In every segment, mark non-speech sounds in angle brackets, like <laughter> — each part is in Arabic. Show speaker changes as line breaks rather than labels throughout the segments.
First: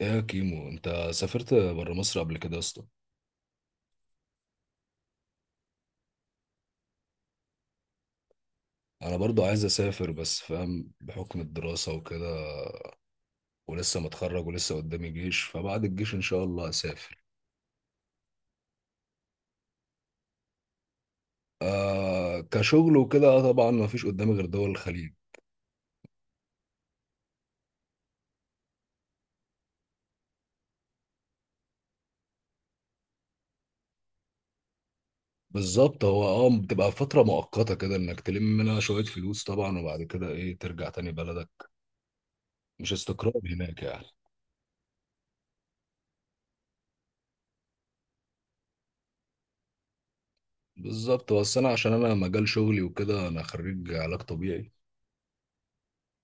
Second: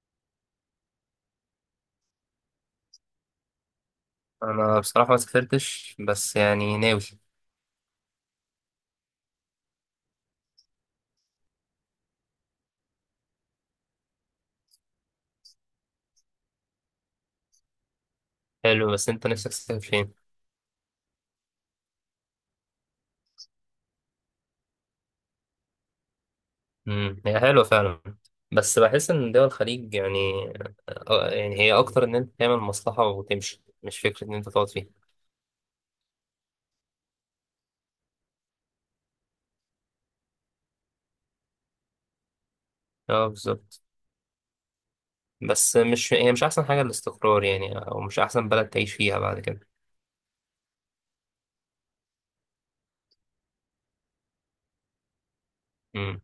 ايه يا كيمو، انت سافرت بره مصر قبل كده يا اسطى؟
انا بصراحه ما سافرتش، بس يعني ناوي.
انا برضو عايز اسافر، بس فاهم بحكم الدراسة وكده. ولسه متخرج ولسه قدامي جيش، فبعد الجيش ان شاء الله اسافر.
حلو، بس انت نفسك تسافر فين؟
آه، كشغل وكده. آه طبعا ما فيش قدامي غير دول الخليج.
هي حلوه فعلا. بس بحس ان دول الخليج يعني، يعني هي اكتر ان انت تعمل مصلحه وتمشي، مش فكره ان انت تقعد فيها.
بالظبط، هو بتبقى فترة مؤقتة كده انك تلم منها شوية فلوس طبعا، وبعد كده ايه، ترجع تاني بلدك. مش
اه،
استقرار هناك
بالظبط.
يعني.
بس مش، هي مش احسن حاجه الاستقرار يعني، او مش احسن بلد تعيش فيها بعد كده.
بالظبط، بس انا عشان انا مجال شغلي وكده، انا خريج علاج طبيعي.
امم.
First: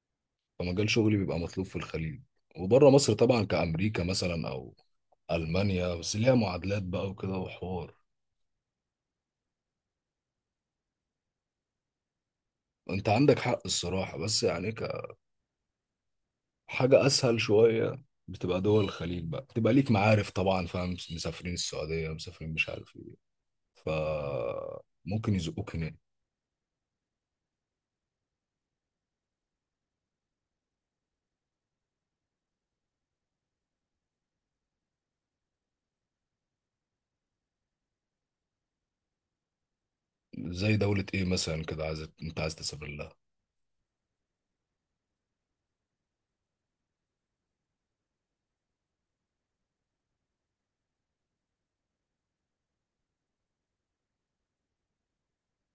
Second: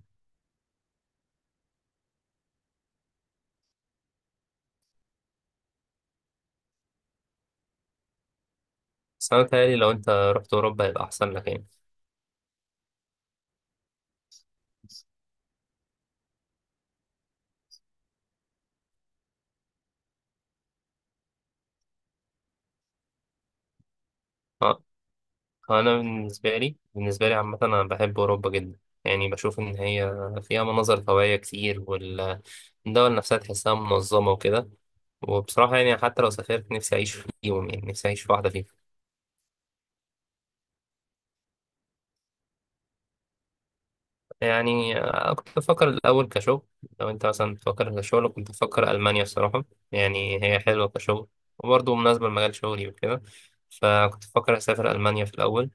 فمجال شغلي بيبقى مطلوب في الخليج وبره مصر طبعا، كأمريكا مثلا أو ألمانيا، بس ليها معادلات بقى وكده وحوار.
بس انا متهيألي لو انت رحت اوروبا هيبقى احسن لك يعني.
أنت عندك حق الصراحة، بس يعني كحاجة أسهل شوية. بتبقى دول الخليج بقى بتبقى ليك معارف طبعا، فاهم؟ مسافرين السعودية، مسافرين مش عارف إيه، ف
اه.
ممكن يزقوك هناك.
انا بالنسبه لي عامه انا بحب اوروبا جدا. يعني بشوف ان هي فيها مناظر طبيعيه كتير، والدول نفسها تحسها منظمه وكده. وبصراحه يعني حتى لو سافرت نفسي اعيش فيهم، يعني نفسي اعيش في واحده فيهم.
زي دولة إيه مثلا كده عايز، أنت عايز تسافر لها؟
يعني كنت بفكر الاول كشغل، لو انت مثلا بتفكر كشغل كنت بفكر المانيا الصراحه. يعني هي حلوه كشغل، وبرضه مناسبه لمجال شغلي وكده، فكنت بفكر اسافر المانيا في الاول.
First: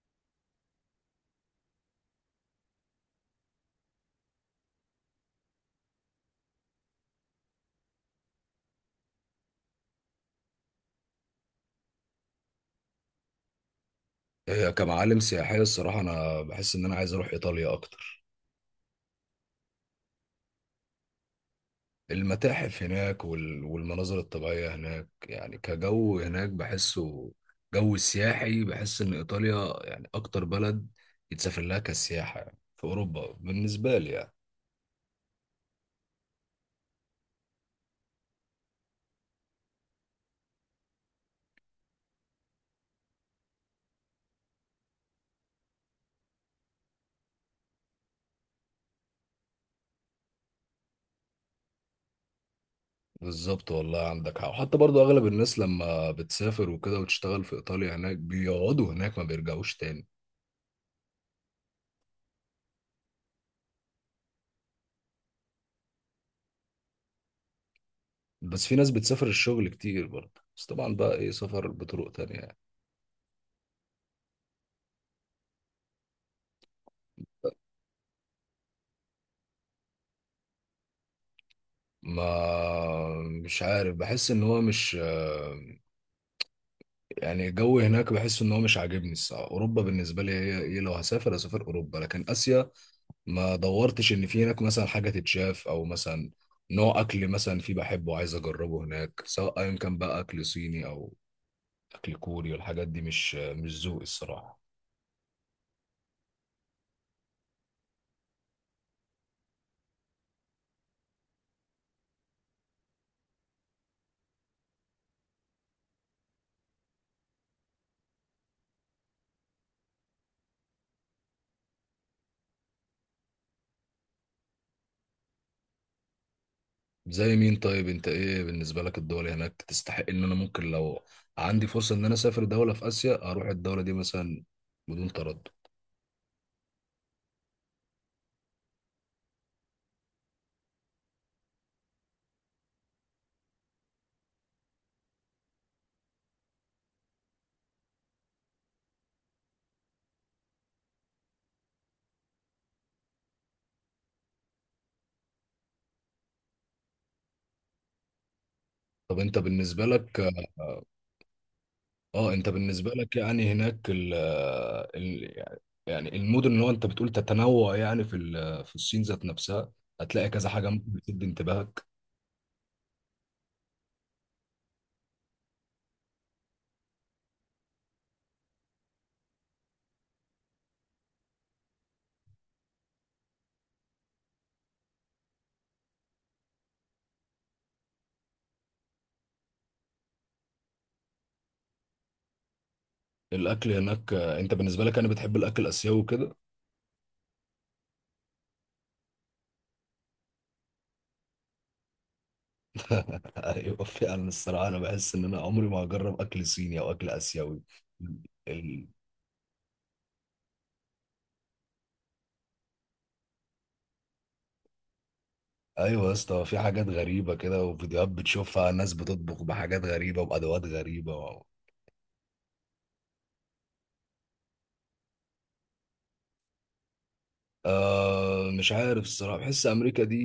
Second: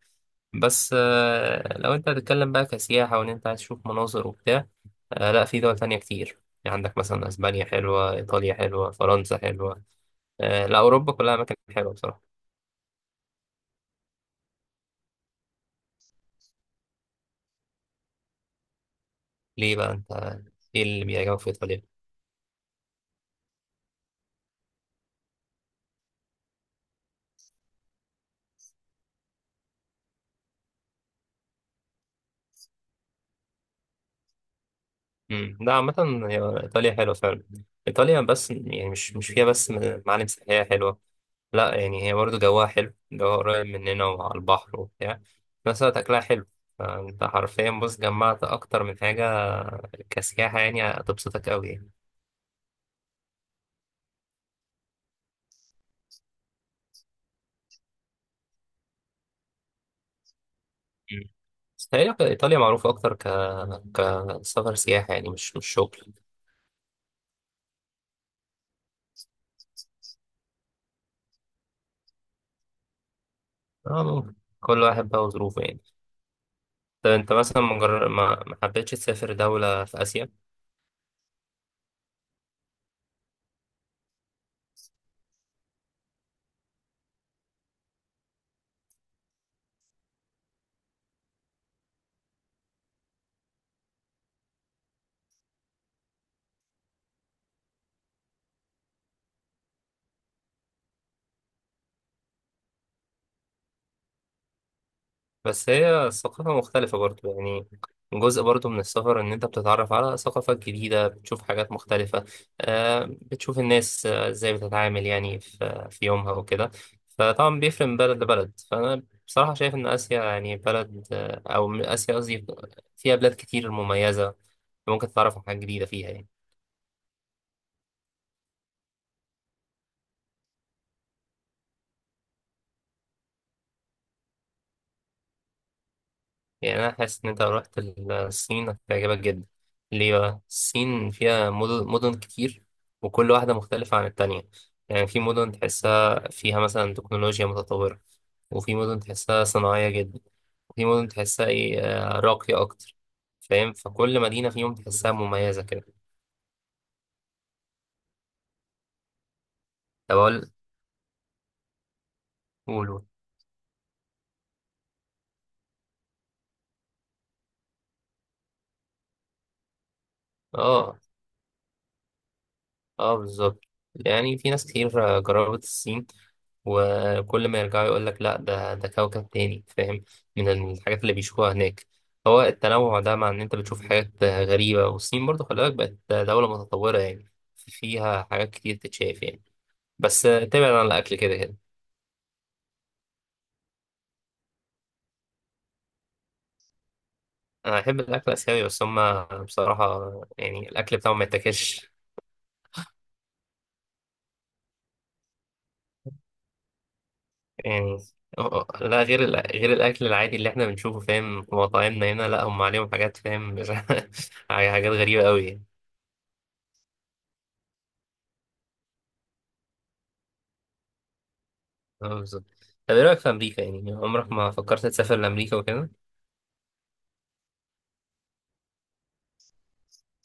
بس لو انت هتتكلم بقى كسياحة وان انت عايز تشوف مناظر وبتاع، لا، في دول تانية كتير، يعني عندك مثلا اسبانيا حلوة، ايطاليا حلوة، فرنسا حلوة. لا، اوروبا كلها اماكن حلوة بصراحة.
هي كمعالم سياحية الصراحة أنا بحس إن أنا عايز أروح إيطاليا أكتر.
ليه بقى انت؟ ايه اللي بيعجبك في ايطاليا؟
المتاحف هناك والمناظر الطبيعية هناك، يعني كجو هناك بحسه جو السياحي. بحس إن إيطاليا يعني أكتر بلد يتسافر لها كسياحة يعني في أوروبا بالنسبة لي يعني.
امم، لا، عامة هي ايطاليا حلوة فعلا. ايطاليا، بس يعني مش فيها بس معالم سياحية حلوة. لا يعني هي برضه جواها حلو، جواها قريب مننا وعلى البحر وبتاع، في نفس الوقت اكلها حلو، فانت حرفيا بص جمعت اكتر من حاجة كسياحة، يعني هتبسطك قوي يعني.
بالظبط والله، عندك حق. وحتى برضو أغلب الناس لما بتسافر وكده وتشتغل في إيطاليا هناك بيقعدوا هناك ما بيرجعوش تاني.
بس تقريبا إيطاليا معروفة أكتر كسفر سياحة، يعني مش شغل.
بس في ناس بتسافر الشغل كتير برضه، بس طبعا بقى إيه، سفر بطرق تانية يعني.
آه، ممكن. كل واحد بقى وظروفه يعني. طب أنت مثلا ما جر- ما ما حبيتش تسافر دولة في آسيا؟
ما مش عارف، بحس إن هو مش، يعني الجو هناك بحس ان هو مش عاجبني الصراحه. اوروبا بالنسبه لي هي ايه، لو هسافر اسافر اوروبا، لكن اسيا ما دورتش ان في هناك مثلا حاجه تتشاف، او مثلا نوع اكل مثلا في بحبه عايز اجربه هناك، سواء ايا كان بقى اكل صيني او اكل كوري. والحاجات دي مش ذوقي الصراحه.
بس هي ثقافة مختلفة برضو يعني، جزء برضو من السفر إن أنت بتتعرف على ثقافات جديدة، بتشوف حاجات مختلفة. بتشوف الناس إزاي بتتعامل يعني في يومها وكده. فطبعا بيفرق من بلد لبلد، فأنا بصراحة شايف إن آسيا يعني بلد، أو آسيا قصدي، فيها بلاد كتير مميزة، ممكن تتعرف على حاجات جديدة فيها يعني.
زي مين طيب؟ انت ايه بالنسبه لك الدول هناك تستحق ان انا ممكن لو عندي فرصه ان انا اسافر دوله في اسيا اروح الدوله دي مثلا بدون تردد؟
يعني أنا حاسس إن أنت لو رحت الصين هتعجبك جدا. ليه بقى؟ الصين فيها مدن مدن كتير، وكل واحدة مختلفة عن التانية. يعني في مدن تحسها فيها مثلا تكنولوجيا متطورة، وفي مدن تحسها صناعية جدا، وفي مدن تحسها إيه، راقية أكتر. فاهم؟ فكل مدينة فيهم تحسها مميزة كده.
طب انت بالنسبه
طب
لك،
أقول.
اه انت بالنسبه
قولوا.
لك يعني هناك ال يعني المدن اللي هو انت بتقول تتنوع يعني في في الصين ذات نفسها هتلاقي كذا حاجه ممكن
آه.
بتشد انتباهك.
اه، بالظبط، يعني في ناس كتير جربت الصين، وكل ما يرجعوا يقول لك لا، ده كوكب تاني، فاهم، من الحاجات اللي بيشوفوها هناك. هو التنوع ده، مع ان انت بتشوف حاجات غريبة، والصين برضو خلي بالك بقت دولة متطورة يعني، فيها حاجات كتير تتشاف يعني. بس ابتعد عن الاكل كده كده.
الاكل هناك آه، انت بالنسبه لك انا بتحب الاكل الاسيوي وكده؟
انا بحب الاكل الاسيوي، بس هما بصراحة يعني الاكل بتاعهم ما يتاكلش.
<laughs> ايوه فعلا الصراحه، انا بحس ان انا عمري ما هجرب اكل صيني او اكل اسيوي.
يعني
ال...
لا، غير الاكل العادي اللي احنا بنشوفه فاهم في مطاعمنا هنا، لا هم عليهم حاجات، فاهم <laughs> حاجات غريبه قوي يعني.
ايوه يا اسطى، في حاجات غريبه كده، وفيديوهات بتشوفها ناس بتطبخ بحاجات غريبه وبادوات غريبه
اه، بالظبط. طب ايه رايك في امريكا؟ يعني عمرك ما فكرت تسافر لامريكا وكده؟
آه مش عارف الصراحه، بحس امريكا دي،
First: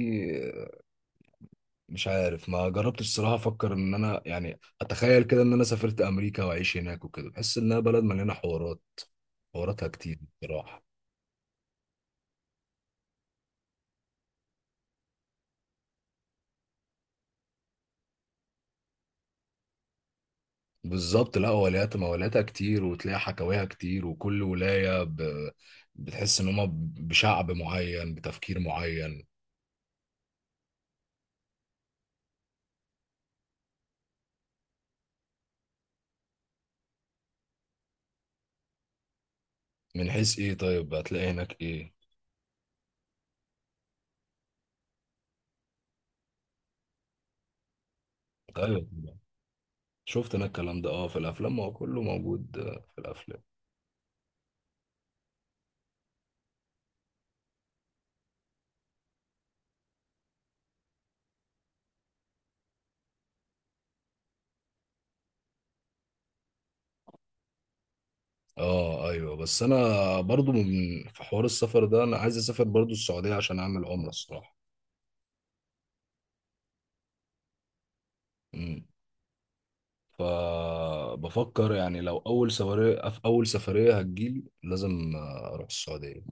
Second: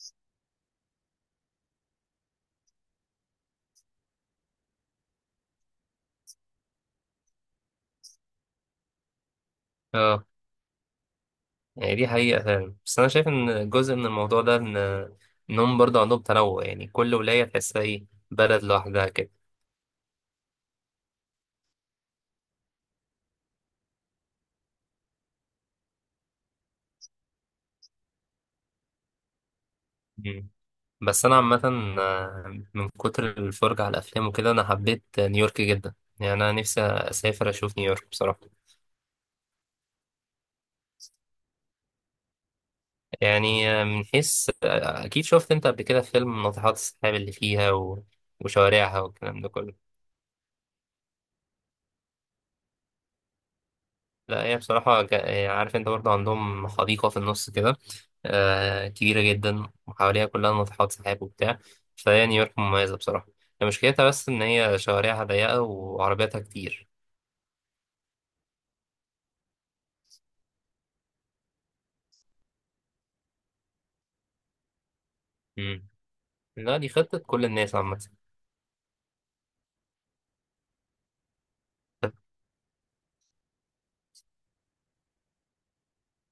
مش عارف ما جربتش الصراحه. افكر ان انا يعني، اتخيل كده ان انا سافرت امريكا واعيش هناك وكده، بحس انها بلد مليانه حوارات. حواراتها كتير
اه،
بصراحه.
يعني دي حقيقه فعلا، بس انا شايف ان جزء من الموضوع ده ان انهم برضه عندهم تنوع، يعني كل ولايه تحسها ايه، بلد لوحدها كده.
بالظبط، لا ولايات مولاتها كتير وتلاقي حكاويها كتير، وكل ولايه بتحس ان هما بشعب معين بتفكير معين.
مم. بس انا عامه، من كتر الفرجه على الافلام وكده انا حبيت نيويورك جدا. يعني انا نفسي اسافر اشوف نيويورك بصراحه.
من حيث ايه طيب؟ هتلاقي هناك ايه؟
يعني من حيث أكيد شفت أنت قبل كده فيلم ناطحات السحاب اللي فيها
ايوه
وشوارعها
طبعاً.
والكلام ده كله.
شفت انا الكلام ده، في الافلام ما هو كله موجود آه، في الافلام.
لا هي بصراحة عارف، أنت برضه عندهم حديقة في النص كده، كبيرة جدا، وحواليها كلها ناطحات سحاب وبتاع. فهي نيويورك مميزة بصراحة. هي مشكلتها بس إن هي شوارعها ضيقة وعربياتها كتير.
اه ايوه، بس انا برضو من، في حوار السفر ده انا عايز اسافر برضو السعوديه عشان اعمل عمره الصراحه.
مم. لا دي خطة كل الناس عامة.
امم، فبفكر يعني لو اول سفريه، في اول سفريه هتجيلي لازم اروح السعوديه.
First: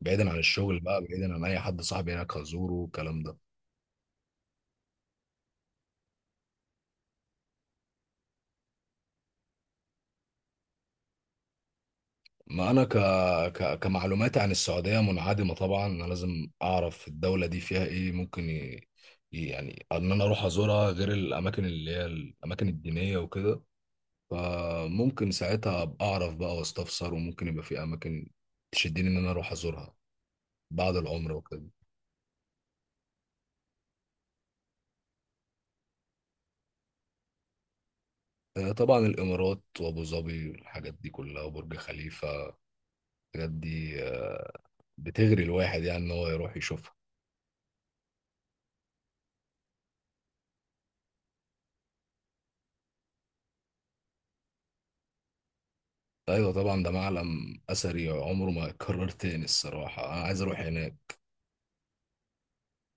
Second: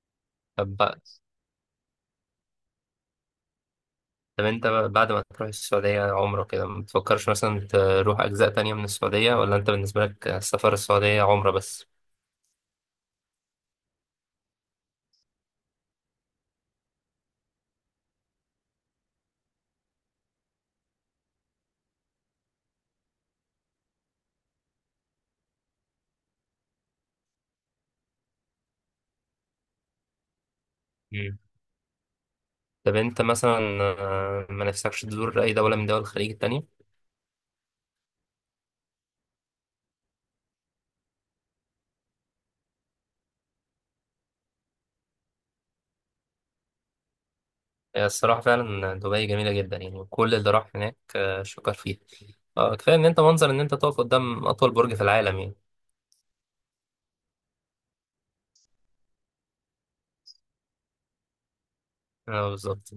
بعيدا عن
طب
الشغل بقى،
بقى
بعيدا عن اي حد صاحبي هناك هزوره والكلام ده.
طب انت بقى بعد ما تروح السعودية عمرة كده، ما تفكرش مثلا تروح أجزاء تانية من السعودية؟ ولا انت بالنسبة لك السفر السعودية عمرة بس؟
ما انا ك... ك... كمعلوماتي عن السعوديه منعدمه طبعا. انا لازم اعرف الدوله دي فيها ايه، ممكن يعني ان انا اروح ازورها غير الاماكن اللي هي الاماكن الدينيه وكده. فممكن ساعتها ابقى اعرف بقى واستفسر، وممكن يبقى في اماكن تشدني ان انا اروح ازورها بعد العمره
مم.
وكده.
طب انت مثلا ما نفسكش تزور أي دولة من دول الخليج التانية؟
آه، طبعا الامارات وابو ظبي والحاجات دي كلها وبرج خليفه. الحاجات دي آه، بتغري الواحد يعني ان هو يروح يشوفها.
الصراحة فعلا دبي جميلة جدا، يعني كل اللي راح هناك شكر فيها. كفاية ان انت منظر ان انت تقف قدام أطول برج في العالم يعني.
ايوه طبعا، ده معلم اثري عمره ما يتكرر تاني الصراحه. انا عايز اروح هناك.
اه، بالظبط.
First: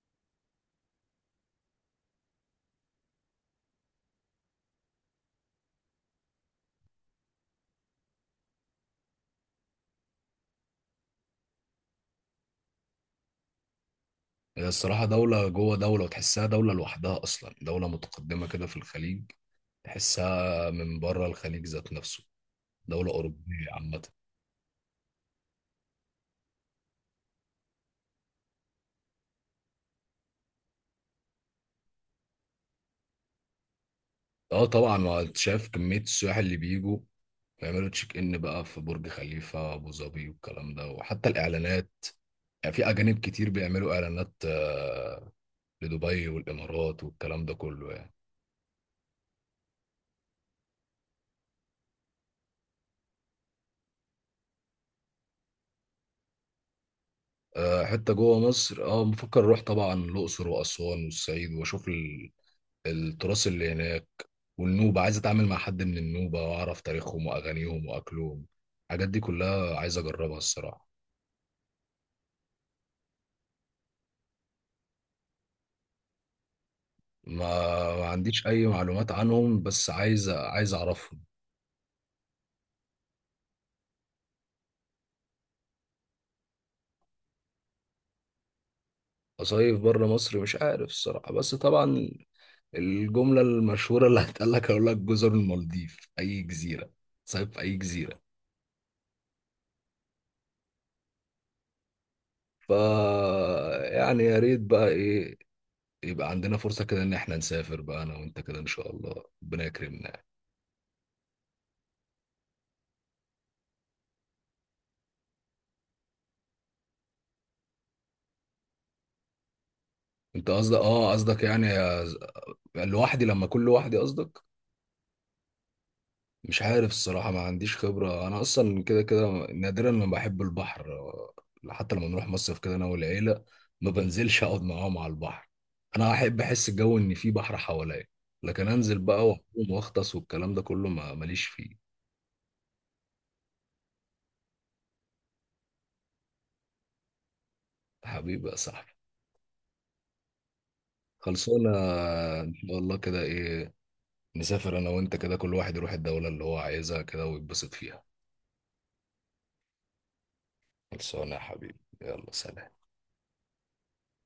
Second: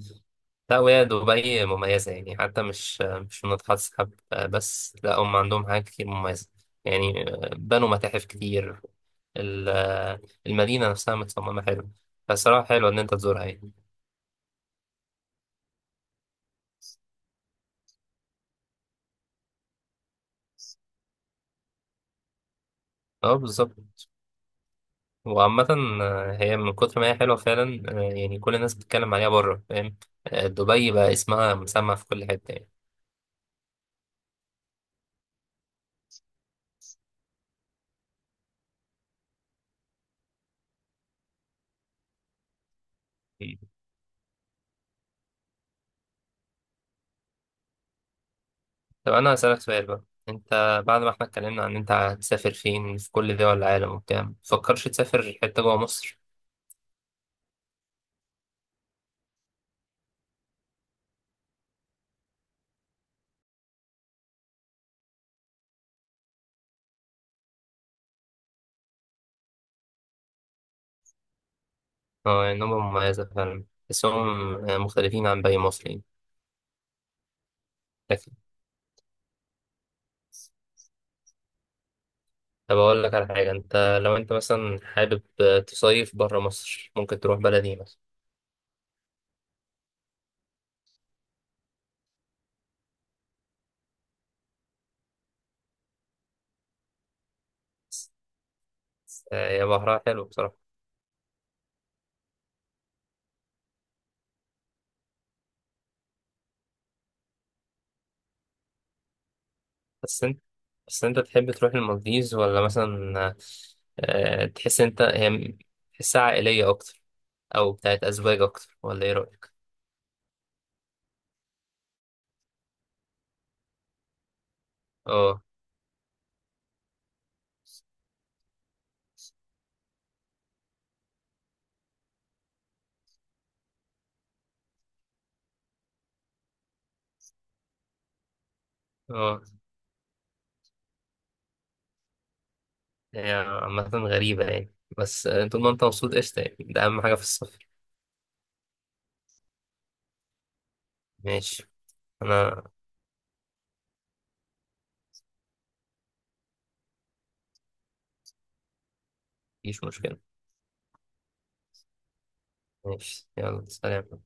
لا، وهي دبي مميزة، يعني حتى مش منطقة تسحب بس، لا هم عندهم حاجات كتير مميزة يعني. بنوا متاحف كتير. ال- المدينة نفسها متصممة حلو. فالصراحة حلوة إن أنت تزورها يعني.
هي الصراحه دوله جوه دوله، وتحسها دوله لوحدها اصلا، دوله متقدمه كده في الخليج. تحسها من بره الخليج ذات نفسه، دوله
اه،
اوروبيه عامه.
بالظبط. وعامة هي من كتر ما هي حلوة فعلا، يعني كل الناس بتتكلم عليها بره، فاهم، دبي بقى اسمها مسمع في كل حتة
اه طبعا، ما انت شايف كمية السياح اللي بيجوا بيعملوا تشيك ان بقى في برج خليفة، ابو ظبي والكلام ده. وحتى الاعلانات يعني في اجانب كتير
يعني.
بيعملوا اعلانات آه، لدبي والامارات والكلام ده كله يعني.
طب أنا هسألك سؤال بقى، أنت بعد ما احنا اتكلمنا عن أنت هتسافر فين في كل دول العالم وبتاع، مفكرش تسافر حتة جوه مصر؟
آه، حتى جوه مصر بفكر اروح طبعا الاقصر واسوان والصعيد، واشوف التراث اللي هناك. والنوبة، عايز اتعامل مع حد من النوبة واعرف تاريخهم واغانيهم واكلهم. الحاجات دي كلها عايز اجربها الصراحة.
اه، يعني نمرة مميزة فعلا، تحسهم مختلفين عن باقي المصريين.
ما ما
لكن،
عنديش اي معلومات عنهم، بس عايز، عايز اعرفهم.
طب أقول لك على حاجة، أنت لو أنت مثلا حابب تصيف برا مصر ممكن تروح بلدي مثلا.
أصيف بره مصر مش عارف الصراحة، بس طبعا الجملة المشهورة اللي هتقال لك هقول لك جزر المالديف، أي جزيرة صيف في أي جزيرة.
بس هي بحرها حلو بصراحة.
ف يعني يا ريت بقى إيه، يبقى عندنا فرصة كده إن إحنا نسافر بقى أنا وأنت كده إن شاء الله ربنا يكرمنا.
بس أنت بس أنت تحب تروح المالديز؟ ولا مثلا تحس أنت هي تحسها عائلية أكتر، أو بتاعت أزواج أكتر؟ ولا إيه رأيك؟
أنت قصدك، آه قصدك يعني لوحدي، لما أكون لوحدي قصدك؟
اه.
مش عارف الصراحة، ما عنديش خبرة. أنا أصلا كده كده نادرا ما بحب البحر. حتى لما نروح مصيف كده أنا والعيلة، ما بنزلش أقعد معاهم على البحر. أنا أحب أحس الجو إن في بحر حواليا، لكن أنزل بقى
اه،
وأقوم وأغطس والكلام ده كله ما ماليش فيه.
هي عامة غريبة يعني، بس طول ما أنت مبسوط قشطة يعني، ده أهم حاجة في السفر.
حبيبي يا صاحبي،
ماشي.
خلصونا. إن
أنا
شاء الله كده إيه، نسافر أنا وأنت كده، كل واحد يروح الدولة اللي هو عايزها كده ويتبسط فيها.
مفيش مشكلة.
خلصونا يا حبيبي، يلا سلام.
ماشي، يلا سلام.